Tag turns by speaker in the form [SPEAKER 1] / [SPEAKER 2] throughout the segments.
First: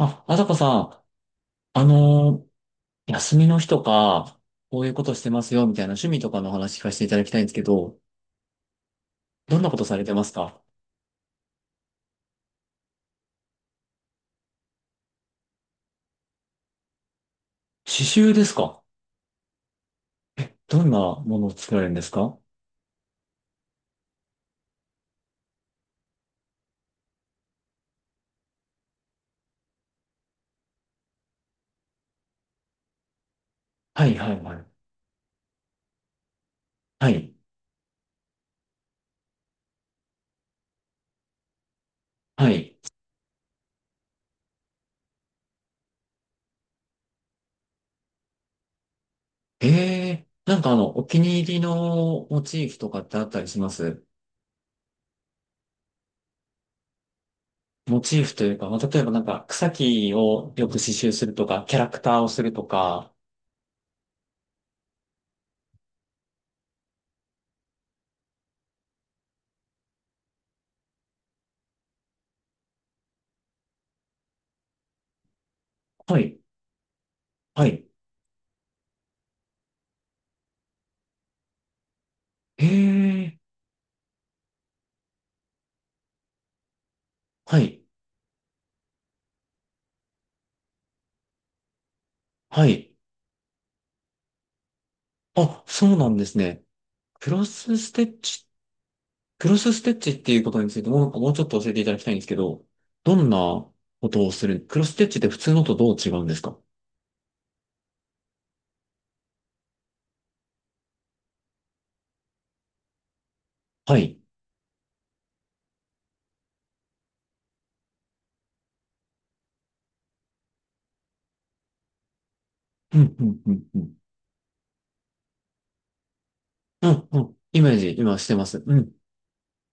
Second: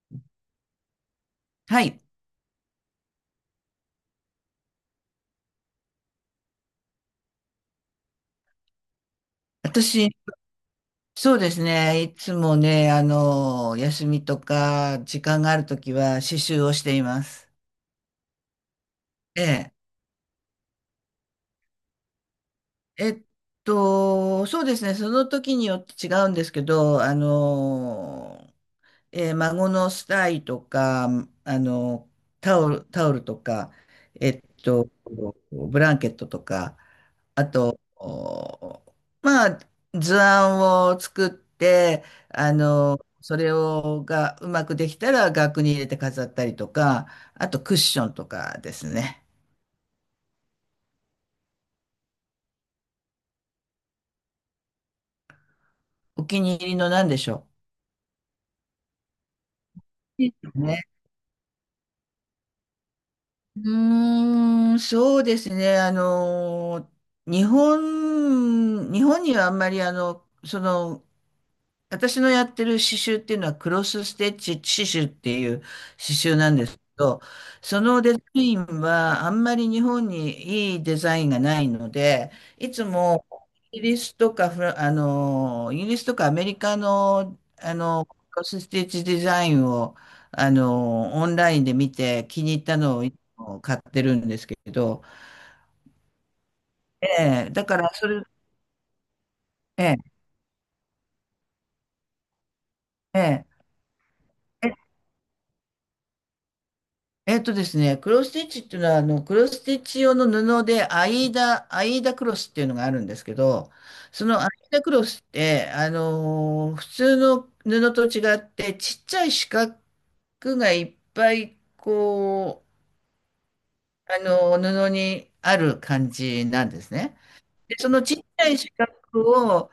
[SPEAKER 1] あ、あさこさん、
[SPEAKER 2] は
[SPEAKER 1] あ
[SPEAKER 2] い。
[SPEAKER 1] の休みの日とか、こういうことしてますよ、みたいな趣味とかの話聞かせていただきたいんですけど、どんなことされ
[SPEAKER 2] 私、
[SPEAKER 1] てますか？
[SPEAKER 2] そうですね。いつもね、休みとか、時間があるときは、刺繍をしています。
[SPEAKER 1] 刺繍ですか？
[SPEAKER 2] ええ。
[SPEAKER 1] どんなものを作られるんですか？
[SPEAKER 2] えっそうですね。その時によって違うんですけど、孫のスタイとか、あの、タオルとか、
[SPEAKER 1] はい、は
[SPEAKER 2] え
[SPEAKER 1] い、
[SPEAKER 2] っ
[SPEAKER 1] はい。
[SPEAKER 2] と、ブランケットとか、
[SPEAKER 1] はい、
[SPEAKER 2] あと、まあ、図案を作って、
[SPEAKER 1] はい。
[SPEAKER 2] それをがうまくできたら額に入れて飾ったりとか、あとクッションとかですね。
[SPEAKER 1] ええ、お気に入りのモチーフとかってあったりします？
[SPEAKER 2] お気に入りの何でしょ
[SPEAKER 1] モチーフというか、まあ、例えばなんか草木
[SPEAKER 2] ういいで
[SPEAKER 1] を
[SPEAKER 2] う
[SPEAKER 1] よく
[SPEAKER 2] ね。
[SPEAKER 1] 刺繍するとか、キャラクターをするとか、
[SPEAKER 2] そうですね。日本にはあんまり私のやってる刺繍っていうのはクロスステッチ刺繍っていう刺
[SPEAKER 1] は
[SPEAKER 2] 繍
[SPEAKER 1] い、
[SPEAKER 2] なんですけど、
[SPEAKER 1] は
[SPEAKER 2] そ
[SPEAKER 1] い。
[SPEAKER 2] のデザインはあんまり日本にいいデザインがないので、いつも
[SPEAKER 1] ええ。
[SPEAKER 2] イギリスとかアメリカの、
[SPEAKER 1] はい、
[SPEAKER 2] クロスステッチデザインを、オンラインで見て気に入っ
[SPEAKER 1] は
[SPEAKER 2] た
[SPEAKER 1] い。
[SPEAKER 2] のをいつも買ってるんですけど、
[SPEAKER 1] あ、そうなんですね。クロ
[SPEAKER 2] ええ、だか
[SPEAKER 1] ス
[SPEAKER 2] ら
[SPEAKER 1] ステ
[SPEAKER 2] そ
[SPEAKER 1] ッ
[SPEAKER 2] れ、
[SPEAKER 1] チ、クロスス
[SPEAKER 2] え
[SPEAKER 1] テッ
[SPEAKER 2] え、
[SPEAKER 1] チっていうことについてもうちょっと教えていただきたいんですけど、どん
[SPEAKER 2] え
[SPEAKER 1] なことをする、
[SPEAKER 2] え
[SPEAKER 1] クロスステッチって普通のとどう違うんですか？
[SPEAKER 2] えっとですね、クロスステッチっていうのは、クロスステッチ用の布で、アイーダクロスっていうのがあるんですけど、
[SPEAKER 1] はい。
[SPEAKER 2] そのアイーダクロスって、普通の布と違って、ちっちゃい四角がいっぱい、
[SPEAKER 1] うん、うん、うん、うん。
[SPEAKER 2] 布にある感じなんで
[SPEAKER 1] う
[SPEAKER 2] す
[SPEAKER 1] ん、
[SPEAKER 2] ね。
[SPEAKER 1] うん。イメ
[SPEAKER 2] で、
[SPEAKER 1] ー
[SPEAKER 2] そ
[SPEAKER 1] ジ、
[SPEAKER 2] のちっ
[SPEAKER 1] 今
[SPEAKER 2] ち
[SPEAKER 1] してま
[SPEAKER 2] ゃい
[SPEAKER 1] す。
[SPEAKER 2] 四
[SPEAKER 1] う
[SPEAKER 2] 角
[SPEAKER 1] ん。
[SPEAKER 2] を、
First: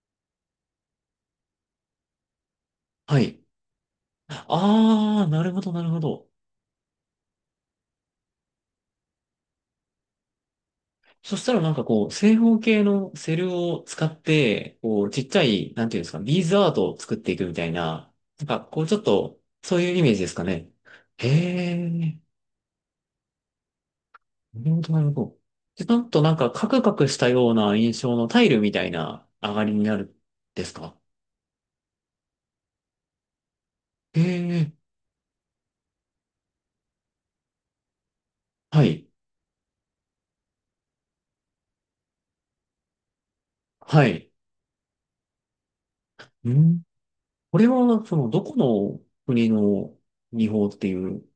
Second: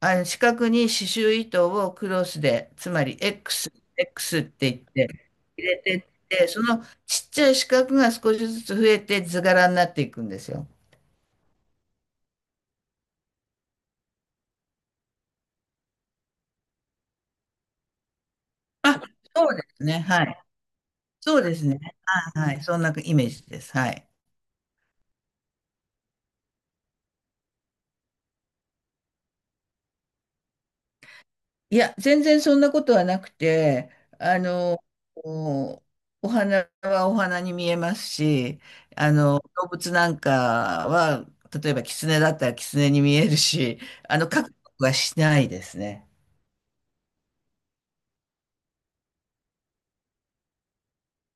[SPEAKER 2] あの四角に刺繍糸をクロスで、つまり
[SPEAKER 1] はい。
[SPEAKER 2] X、X って言っ
[SPEAKER 1] あ
[SPEAKER 2] て
[SPEAKER 1] ー、なるほ
[SPEAKER 2] 入
[SPEAKER 1] ど、
[SPEAKER 2] れ
[SPEAKER 1] なる
[SPEAKER 2] て
[SPEAKER 1] ほ
[SPEAKER 2] っ
[SPEAKER 1] ど。
[SPEAKER 2] て、そのちっちゃい四角が少しずつ増えて図柄になっていくんですよ。
[SPEAKER 1] そしたらなんかこう、正方形のセルを使って、こう、ちっちゃい、なんていうんですか、ビーズアートを作っていくみたいな、なんかこう、ちょ
[SPEAKER 2] あ、
[SPEAKER 1] っと、
[SPEAKER 2] そうで
[SPEAKER 1] そう
[SPEAKER 2] す
[SPEAKER 1] いう
[SPEAKER 2] ね。
[SPEAKER 1] イメージ
[SPEAKER 2] は
[SPEAKER 1] ですか
[SPEAKER 2] い。
[SPEAKER 1] ね。
[SPEAKER 2] そうです
[SPEAKER 1] へ
[SPEAKER 2] ね。
[SPEAKER 1] ー。
[SPEAKER 2] はい。そんなイメージです。はい。
[SPEAKER 1] なるほど、なるほど。で、なんとカクカクしたような印象のタイルみたいな上がりになるんですか？
[SPEAKER 2] いや、全然そんなことはなくて、
[SPEAKER 1] え
[SPEAKER 2] あ
[SPEAKER 1] え、
[SPEAKER 2] の、お、お花はお花に見えますし、
[SPEAKER 1] はい、
[SPEAKER 2] 動物なんかは、例えば狐だったら狐に見えるし、
[SPEAKER 1] はい。
[SPEAKER 2] 描くことはしないですね。
[SPEAKER 1] うん。これは、その、どこの国の技法っていう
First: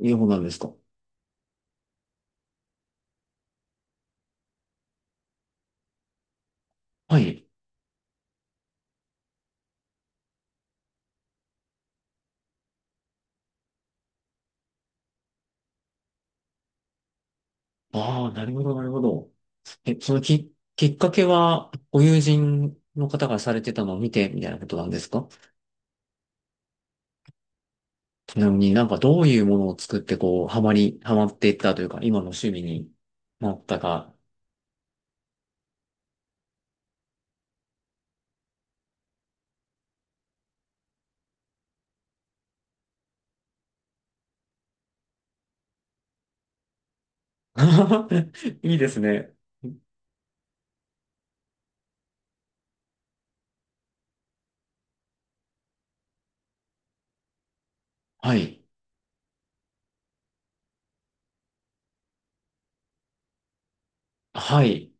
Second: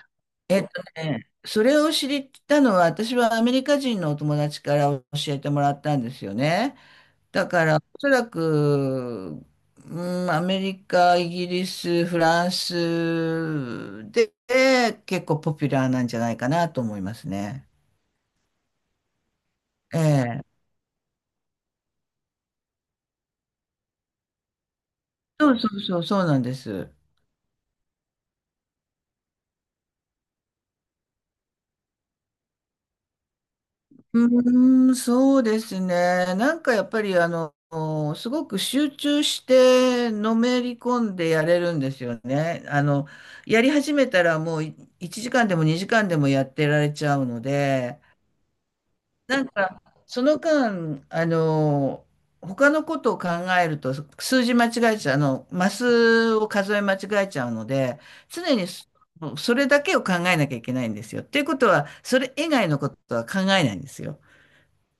[SPEAKER 1] 技法なんです
[SPEAKER 2] えっ
[SPEAKER 1] か？
[SPEAKER 2] とね、それを知ったのは、私はアメリカ人のお友達から教えてもらったんですよね。
[SPEAKER 1] はい。
[SPEAKER 2] だから、おそらく、うん、アメリカ、イギリス、フランスで結構ポピュラーなんじゃないかなと思いますね。
[SPEAKER 1] ああ、なるほど、なるほど。え、
[SPEAKER 2] え
[SPEAKER 1] その
[SPEAKER 2] え。
[SPEAKER 1] きっかけは、ご友人の方がされてたのを見て、みたいなことなんですか？
[SPEAKER 2] そうなんです。
[SPEAKER 1] ちなみになんかどういうものを作って、こう、ハマっていったというか、今の趣味になったか、
[SPEAKER 2] うーん、そうですね。なんかやっぱりあの、すごく集中してのめり込んでやれるんですよね。やり始めたらもう1時間でも2時間でもやってられちゃうので、
[SPEAKER 1] いいですね。
[SPEAKER 2] なんかその間、他のことを考えると数字間違えちゃう、あの、マスを数え間違えちゃうので、
[SPEAKER 1] は
[SPEAKER 2] 常
[SPEAKER 1] い。
[SPEAKER 2] にそそれだけを考えなきゃいけないんですよ。っていうことは、それ以外のことは考えないんですよ。っ
[SPEAKER 1] はい。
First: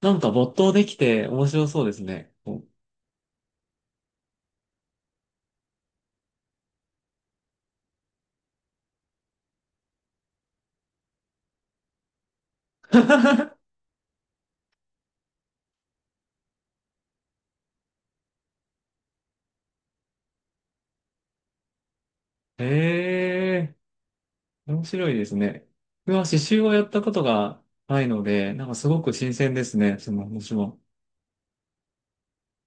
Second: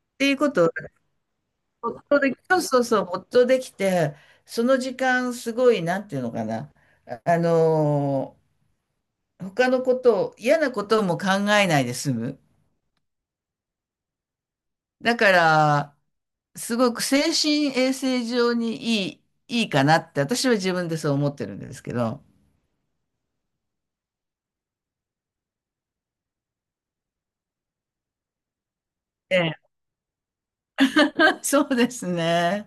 [SPEAKER 1] なん
[SPEAKER 2] て
[SPEAKER 1] か
[SPEAKER 2] いうこ
[SPEAKER 1] 没頭
[SPEAKER 2] と
[SPEAKER 1] できて面白そうで
[SPEAKER 2] 没
[SPEAKER 1] す
[SPEAKER 2] 頭
[SPEAKER 1] ね。
[SPEAKER 2] で没頭できて、その時間、すごい、なんていうのかな、あ、あのー他のことを、嫌なことも考えないで済む。だから、すごく精神衛生上にいい、いいかなって、私は自分でそう思ってるんですけど。
[SPEAKER 1] へえ、面白いですね。うわ、刺繍はやったことがないので、なんかすごく新
[SPEAKER 2] え
[SPEAKER 1] 鮮で
[SPEAKER 2] え。
[SPEAKER 1] すね。その話も。
[SPEAKER 2] そうですね。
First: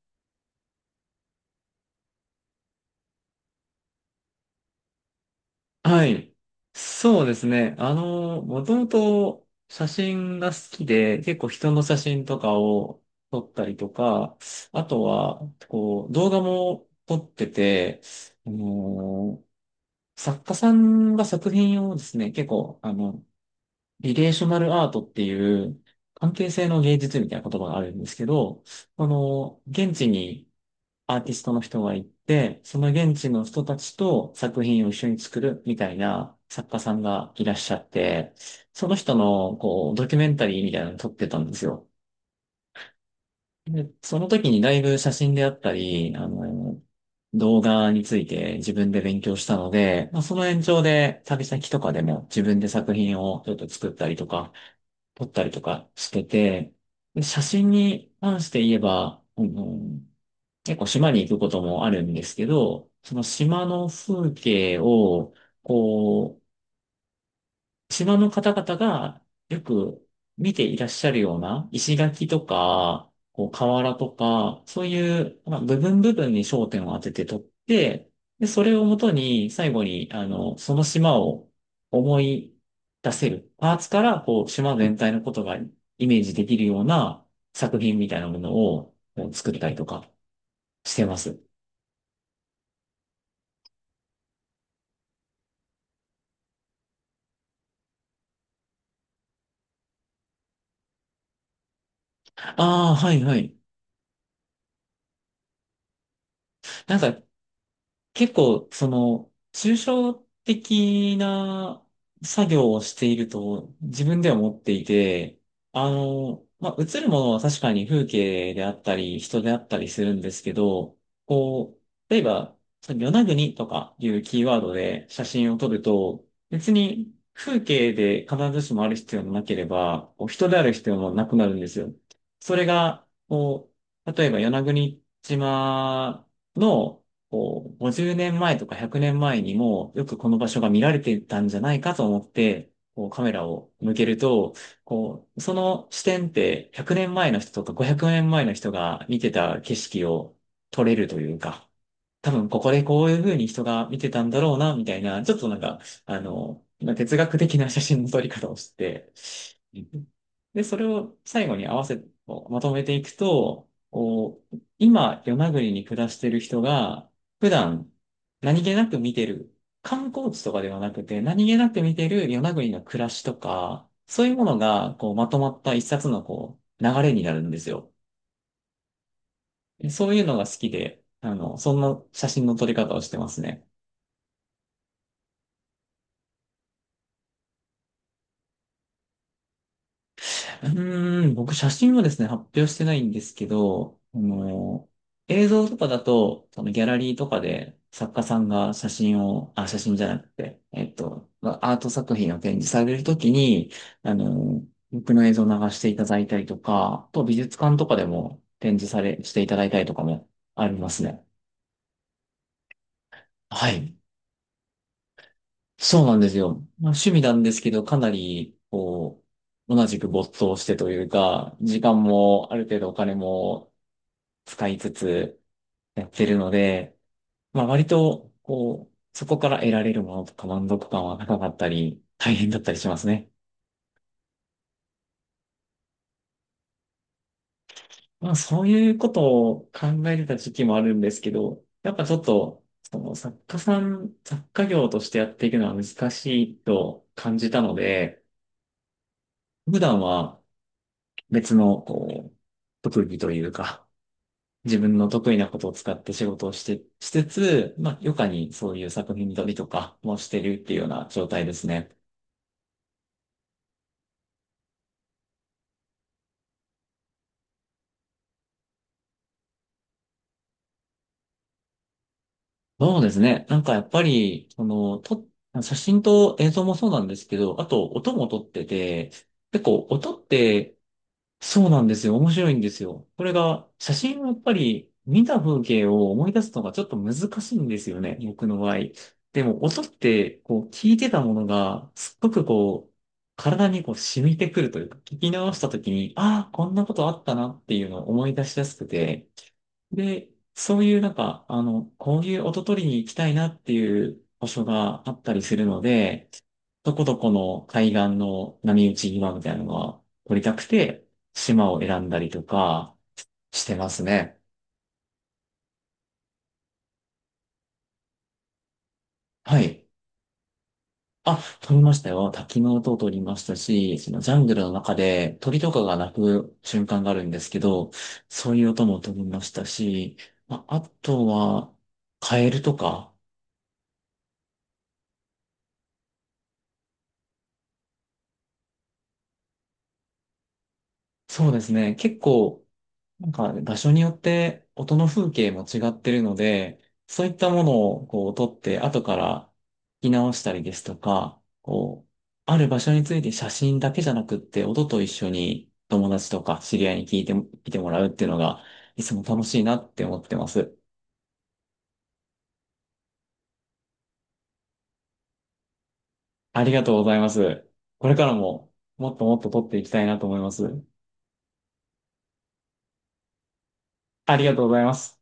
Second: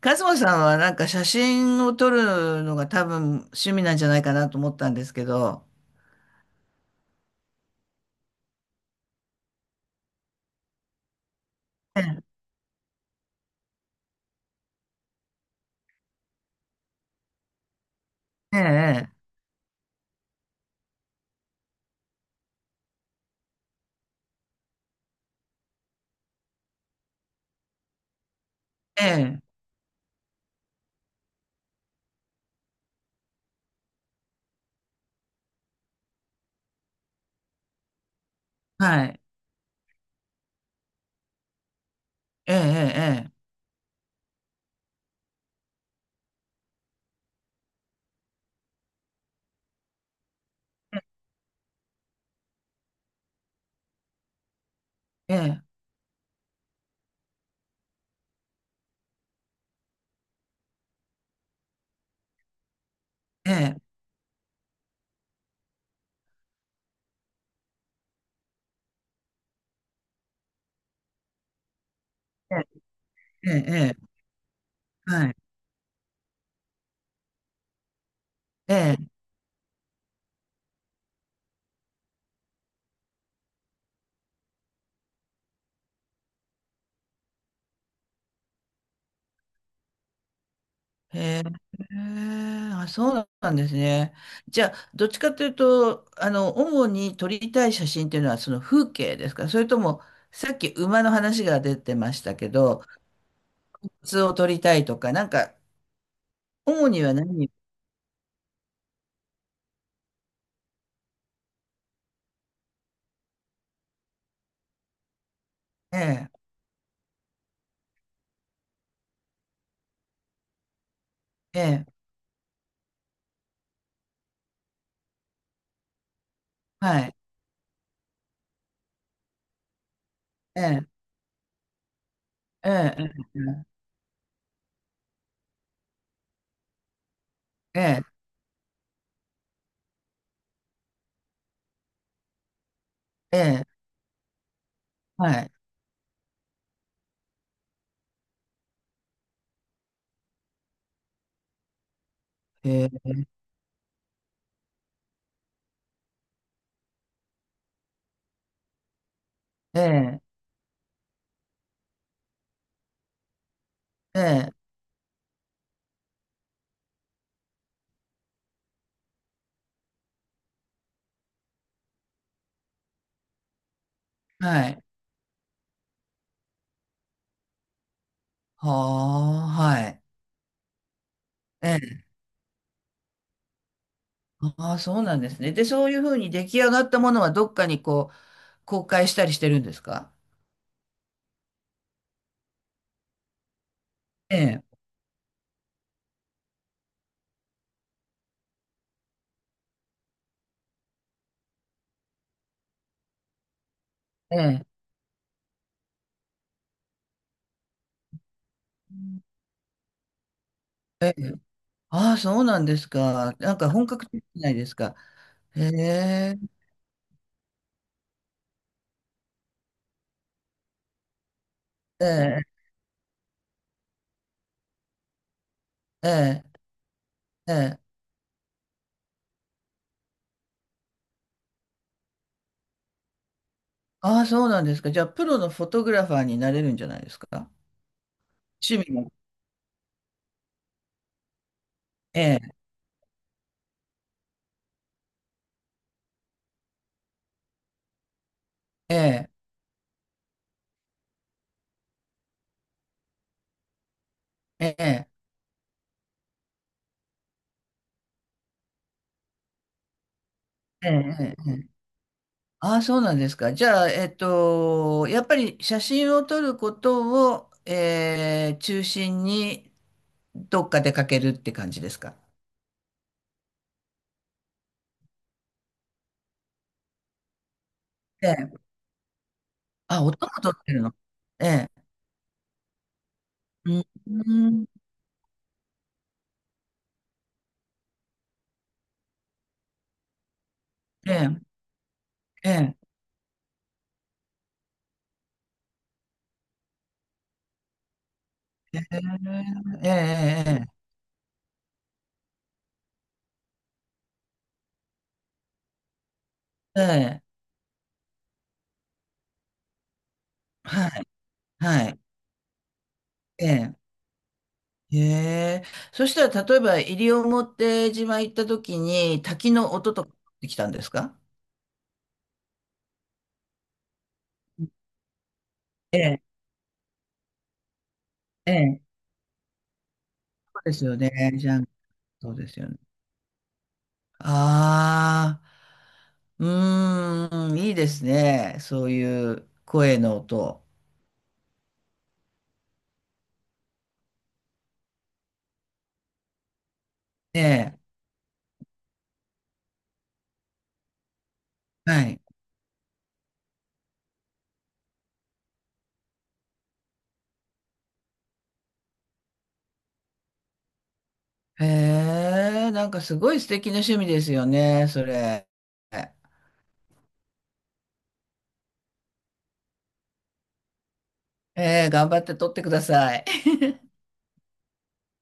[SPEAKER 2] カズマさんはなんか写真を撮るのが多分趣味なんじゃないかなと思ったんですけど。
[SPEAKER 1] はい。そうですね。あの、もともと写真が好きで、結構人の写
[SPEAKER 2] ええ、
[SPEAKER 1] 真とかを撮ったりとか、あとは、こう、動画も撮ってて、あ
[SPEAKER 2] ええ、
[SPEAKER 1] の、作家さんが作品をですね、結構、あの、リレーショナルアートっていう関係性の芸術みたいな言葉があるんですけど、
[SPEAKER 2] え
[SPEAKER 1] そ
[SPEAKER 2] え、え
[SPEAKER 1] の、
[SPEAKER 2] え、
[SPEAKER 1] 現地にアーティストの人が行って、その現地の人たちと作品を一緒に作るみたいな作家さんがいらっしゃって、その
[SPEAKER 2] は
[SPEAKER 1] 人
[SPEAKER 2] い、
[SPEAKER 1] の、こう、ドキュメンタリーみたいなのを撮ってたんですよ。
[SPEAKER 2] ええ、
[SPEAKER 1] で、その時にだいぶ写真であったり、あの、動画について自分で勉強したので、まあ、その延長で旅先とかでも自分で作品をちょっと作ったりとか、撮っ
[SPEAKER 2] ええ、
[SPEAKER 1] たりと
[SPEAKER 2] ええ。
[SPEAKER 1] かしてて、で、写真に関して言えば、あの、結構島に行くこともあるんですけど、その
[SPEAKER 2] え
[SPEAKER 1] 島
[SPEAKER 2] え、
[SPEAKER 1] の風景を、こう、島の方々がよく見ていらっしゃるような石垣とか、こ
[SPEAKER 2] え
[SPEAKER 1] う
[SPEAKER 2] え、え
[SPEAKER 1] 瓦
[SPEAKER 2] え、
[SPEAKER 1] とか、そうい
[SPEAKER 2] はい、
[SPEAKER 1] う、まあ、部分部分に焦点を当てて撮って、で、そ
[SPEAKER 2] え
[SPEAKER 1] れをも
[SPEAKER 2] え、
[SPEAKER 1] とに最後に、あの、その島を思い出せる、パーツから、こう、島全体のことがイメージできるような作品みたいなものをこう作ったりとかしてます。
[SPEAKER 2] へえ。あ、そうなんですね。じゃあ、どっちかというと、主に撮りたい写真っていうのはその風景ですか、それとも、さっき馬の話が出てましたけど、
[SPEAKER 1] ああ、はいはい。
[SPEAKER 2] 普通を撮りたいとか、なんか、主
[SPEAKER 1] なん
[SPEAKER 2] には
[SPEAKER 1] か
[SPEAKER 2] 何。
[SPEAKER 1] 結構、その、抽象的な作業をしていると自分では思っていて、あ
[SPEAKER 2] ええ、
[SPEAKER 1] の、まあ、映るものは確かに風景であったり、人であったりするんですけど、
[SPEAKER 2] え
[SPEAKER 1] こ
[SPEAKER 2] え、
[SPEAKER 1] う、例えば、その与那国とかいうキーワードで写真を撮ると、別
[SPEAKER 2] は
[SPEAKER 1] に
[SPEAKER 2] い、
[SPEAKER 1] 風景で必ずしもある必要もなければ、こう人で
[SPEAKER 2] え
[SPEAKER 1] ある
[SPEAKER 2] え、
[SPEAKER 1] 必要もなくなるんですよ。それ
[SPEAKER 2] え
[SPEAKER 1] が、
[SPEAKER 2] え、
[SPEAKER 1] こう、例えば与那国島のこう、
[SPEAKER 2] ええ、
[SPEAKER 1] 50年前とか100年前にもよくこの場所が見られてたんじゃないかと思って、こうカメ
[SPEAKER 2] え
[SPEAKER 1] ラ
[SPEAKER 2] え、
[SPEAKER 1] を向けると、こ
[SPEAKER 2] は
[SPEAKER 1] う、
[SPEAKER 2] い、
[SPEAKER 1] その視点って100年前の人とか500年前の人が見てた景色を撮れるというか、多分ここで
[SPEAKER 2] え
[SPEAKER 1] こ
[SPEAKER 2] え、
[SPEAKER 1] ういう風に人が見てたんだろうな、みたいな、ちょっとなんか、あの、まあ哲学的な写真の撮り方をして、う
[SPEAKER 2] え
[SPEAKER 1] ん、
[SPEAKER 2] え、
[SPEAKER 1] で、それを最後に合わせ、こうまとめていくと、こ
[SPEAKER 2] ええ、
[SPEAKER 1] う、今、与那国に暮らしてる人が、普段、何気なく見てる、観光地とかではなくて、何気なく見てる与那国の暮らしとか、そういうもの
[SPEAKER 2] はい、
[SPEAKER 1] が、こう、まとまった一冊の、こう、流れになるんですよ。
[SPEAKER 2] はあ、は
[SPEAKER 1] で、
[SPEAKER 2] い、
[SPEAKER 1] そういうのが好きで、あの、
[SPEAKER 2] え
[SPEAKER 1] そん
[SPEAKER 2] え。
[SPEAKER 1] な写真の撮り方をしてますね。
[SPEAKER 2] ああ、そうなんですね。で、そういうふうに出来上がったものはどっかにこう、公開したりしてるんですか？
[SPEAKER 1] うーん、僕写真はですね、発表してないんですけど、あ
[SPEAKER 2] ええ、
[SPEAKER 1] の、映像とかだと、そのギャラリーとかで作家さんが写真を、あ、写真じゃなくて、まあアート作品を展示されるときに、あ
[SPEAKER 2] え
[SPEAKER 1] の、
[SPEAKER 2] え、
[SPEAKER 1] 僕の映像を流していただいたりとか、あと美術館とかでも展示され、していただいたりとかもあります
[SPEAKER 2] ええ。
[SPEAKER 1] ね。
[SPEAKER 2] ああ、そうなんですか。なんか
[SPEAKER 1] は
[SPEAKER 2] 本
[SPEAKER 1] い。
[SPEAKER 2] 格的じゃないですか。へ
[SPEAKER 1] そうなんです
[SPEAKER 2] え、
[SPEAKER 1] よ。まあ、趣味なんですけど、かなり、こう、同じく没頭してというか、時間
[SPEAKER 2] ええ、
[SPEAKER 1] もある程度お金も使いつつや
[SPEAKER 2] え
[SPEAKER 1] ってるの
[SPEAKER 2] え、
[SPEAKER 1] で、
[SPEAKER 2] え
[SPEAKER 1] まあ
[SPEAKER 2] え。
[SPEAKER 1] 割と、こう、そこから得られるものとか満足感は高かったり、大変だったりしますね。
[SPEAKER 2] ああ、そうなんですか。じゃあ、プロのフォトグラファーになれるんじゃないですか？
[SPEAKER 1] まあそう
[SPEAKER 2] 趣
[SPEAKER 1] い
[SPEAKER 2] 味
[SPEAKER 1] うこ
[SPEAKER 2] も。
[SPEAKER 1] とを考えてた時期もあるんですけど、やっぱちょ
[SPEAKER 2] え
[SPEAKER 1] っ
[SPEAKER 2] え、
[SPEAKER 1] と、その作家さん、作家業としてやっていくのは難しいと感じたので、
[SPEAKER 2] ええ、
[SPEAKER 1] 普段は別の、こう、特技というか、
[SPEAKER 2] え
[SPEAKER 1] 自分の
[SPEAKER 2] え、
[SPEAKER 1] 得意なことを使って仕事をして、しつつ、まあ、余暇にそういう作品撮りとかもしてるっていうよう
[SPEAKER 2] え
[SPEAKER 1] な
[SPEAKER 2] え、
[SPEAKER 1] 状態
[SPEAKER 2] え
[SPEAKER 1] で
[SPEAKER 2] え。
[SPEAKER 1] すね。
[SPEAKER 2] ああ、そうなんですか。じゃあ、やっぱり写真を撮ることを、ええ、中心にどっか出かけるって感じですか？
[SPEAKER 1] そうですね。なんかやっぱり、写真と映像もそうなんですけど、あと音も
[SPEAKER 2] え
[SPEAKER 1] 撮っ
[SPEAKER 2] え。
[SPEAKER 1] てて、結構
[SPEAKER 2] あ、
[SPEAKER 1] 音っ
[SPEAKER 2] 音も取って
[SPEAKER 1] て、
[SPEAKER 2] るの。え
[SPEAKER 1] そうな
[SPEAKER 2] え。
[SPEAKER 1] んですよ。面白いんですよ、これが。
[SPEAKER 2] う
[SPEAKER 1] 写真はやっぱ
[SPEAKER 2] ん。
[SPEAKER 1] り見た風景を思い出すのがちょっと難しいんですよね、僕の場合。でも、音って、こう、聞いて
[SPEAKER 2] え
[SPEAKER 1] たもの
[SPEAKER 2] え。
[SPEAKER 1] が、すっごく
[SPEAKER 2] ええ。
[SPEAKER 1] こう、体にこう染みてくるというか、聞き直した時に、ああ、こんなことあったなっていうのを思い出しやすくて、
[SPEAKER 2] え
[SPEAKER 1] で、
[SPEAKER 2] え。
[SPEAKER 1] そういうなんか、あの、こういう音取りに行きたいなっていう場所があったりするので、
[SPEAKER 2] ええ。え
[SPEAKER 1] どこど
[SPEAKER 2] え。え
[SPEAKER 1] こ
[SPEAKER 2] え、
[SPEAKER 1] の海岸の波打ち際みたいなのが撮りたく
[SPEAKER 2] は
[SPEAKER 1] て、
[SPEAKER 2] い。
[SPEAKER 1] 島を
[SPEAKER 2] はい。
[SPEAKER 1] 選んだりとか
[SPEAKER 2] え
[SPEAKER 1] し
[SPEAKER 2] え。
[SPEAKER 1] てますね。
[SPEAKER 2] へえ。そしたら、例えば、西表島行った時に、滝
[SPEAKER 1] は
[SPEAKER 2] の
[SPEAKER 1] い。
[SPEAKER 2] 音とか取ってきたんですか？
[SPEAKER 1] あ、撮りましたよ。滝の音を撮りましたし、そのジャングルの中で鳥とかが
[SPEAKER 2] え
[SPEAKER 1] 鳴
[SPEAKER 2] え。
[SPEAKER 1] く瞬間があるんですけど、そ
[SPEAKER 2] え
[SPEAKER 1] ういう音
[SPEAKER 2] え。
[SPEAKER 1] も撮りましたし、
[SPEAKER 2] そう
[SPEAKER 1] ま
[SPEAKER 2] で
[SPEAKER 1] あ、あ
[SPEAKER 2] すよ
[SPEAKER 1] と
[SPEAKER 2] ね。じゃあ、
[SPEAKER 1] は、
[SPEAKER 2] そう
[SPEAKER 1] カ
[SPEAKER 2] で
[SPEAKER 1] エ
[SPEAKER 2] す
[SPEAKER 1] ル
[SPEAKER 2] よ
[SPEAKER 1] と
[SPEAKER 2] ね。
[SPEAKER 1] か、
[SPEAKER 2] ああ。うーん。いいですね。そういう声の音。
[SPEAKER 1] そうですね。結構、なんか場所によって音の風景も違ってるので、そういっ
[SPEAKER 2] え
[SPEAKER 1] たも
[SPEAKER 2] え。
[SPEAKER 1] のをこう撮って後から聞き直したりですとか、
[SPEAKER 2] は
[SPEAKER 1] こう、
[SPEAKER 2] い。
[SPEAKER 1] ある場所について写真だけじゃなくって音と一緒に友達とか知り合いに聞いてもらうっていうのがいつも楽しいなって思ってます。
[SPEAKER 2] へえ、なんかすごい素敵な趣味ですよね、それ。
[SPEAKER 1] ありがとうございます。これからももっともっと撮っていきたいなと思います。
[SPEAKER 2] ええ、頑張って撮ってください。
[SPEAKER 1] ありがとうございます。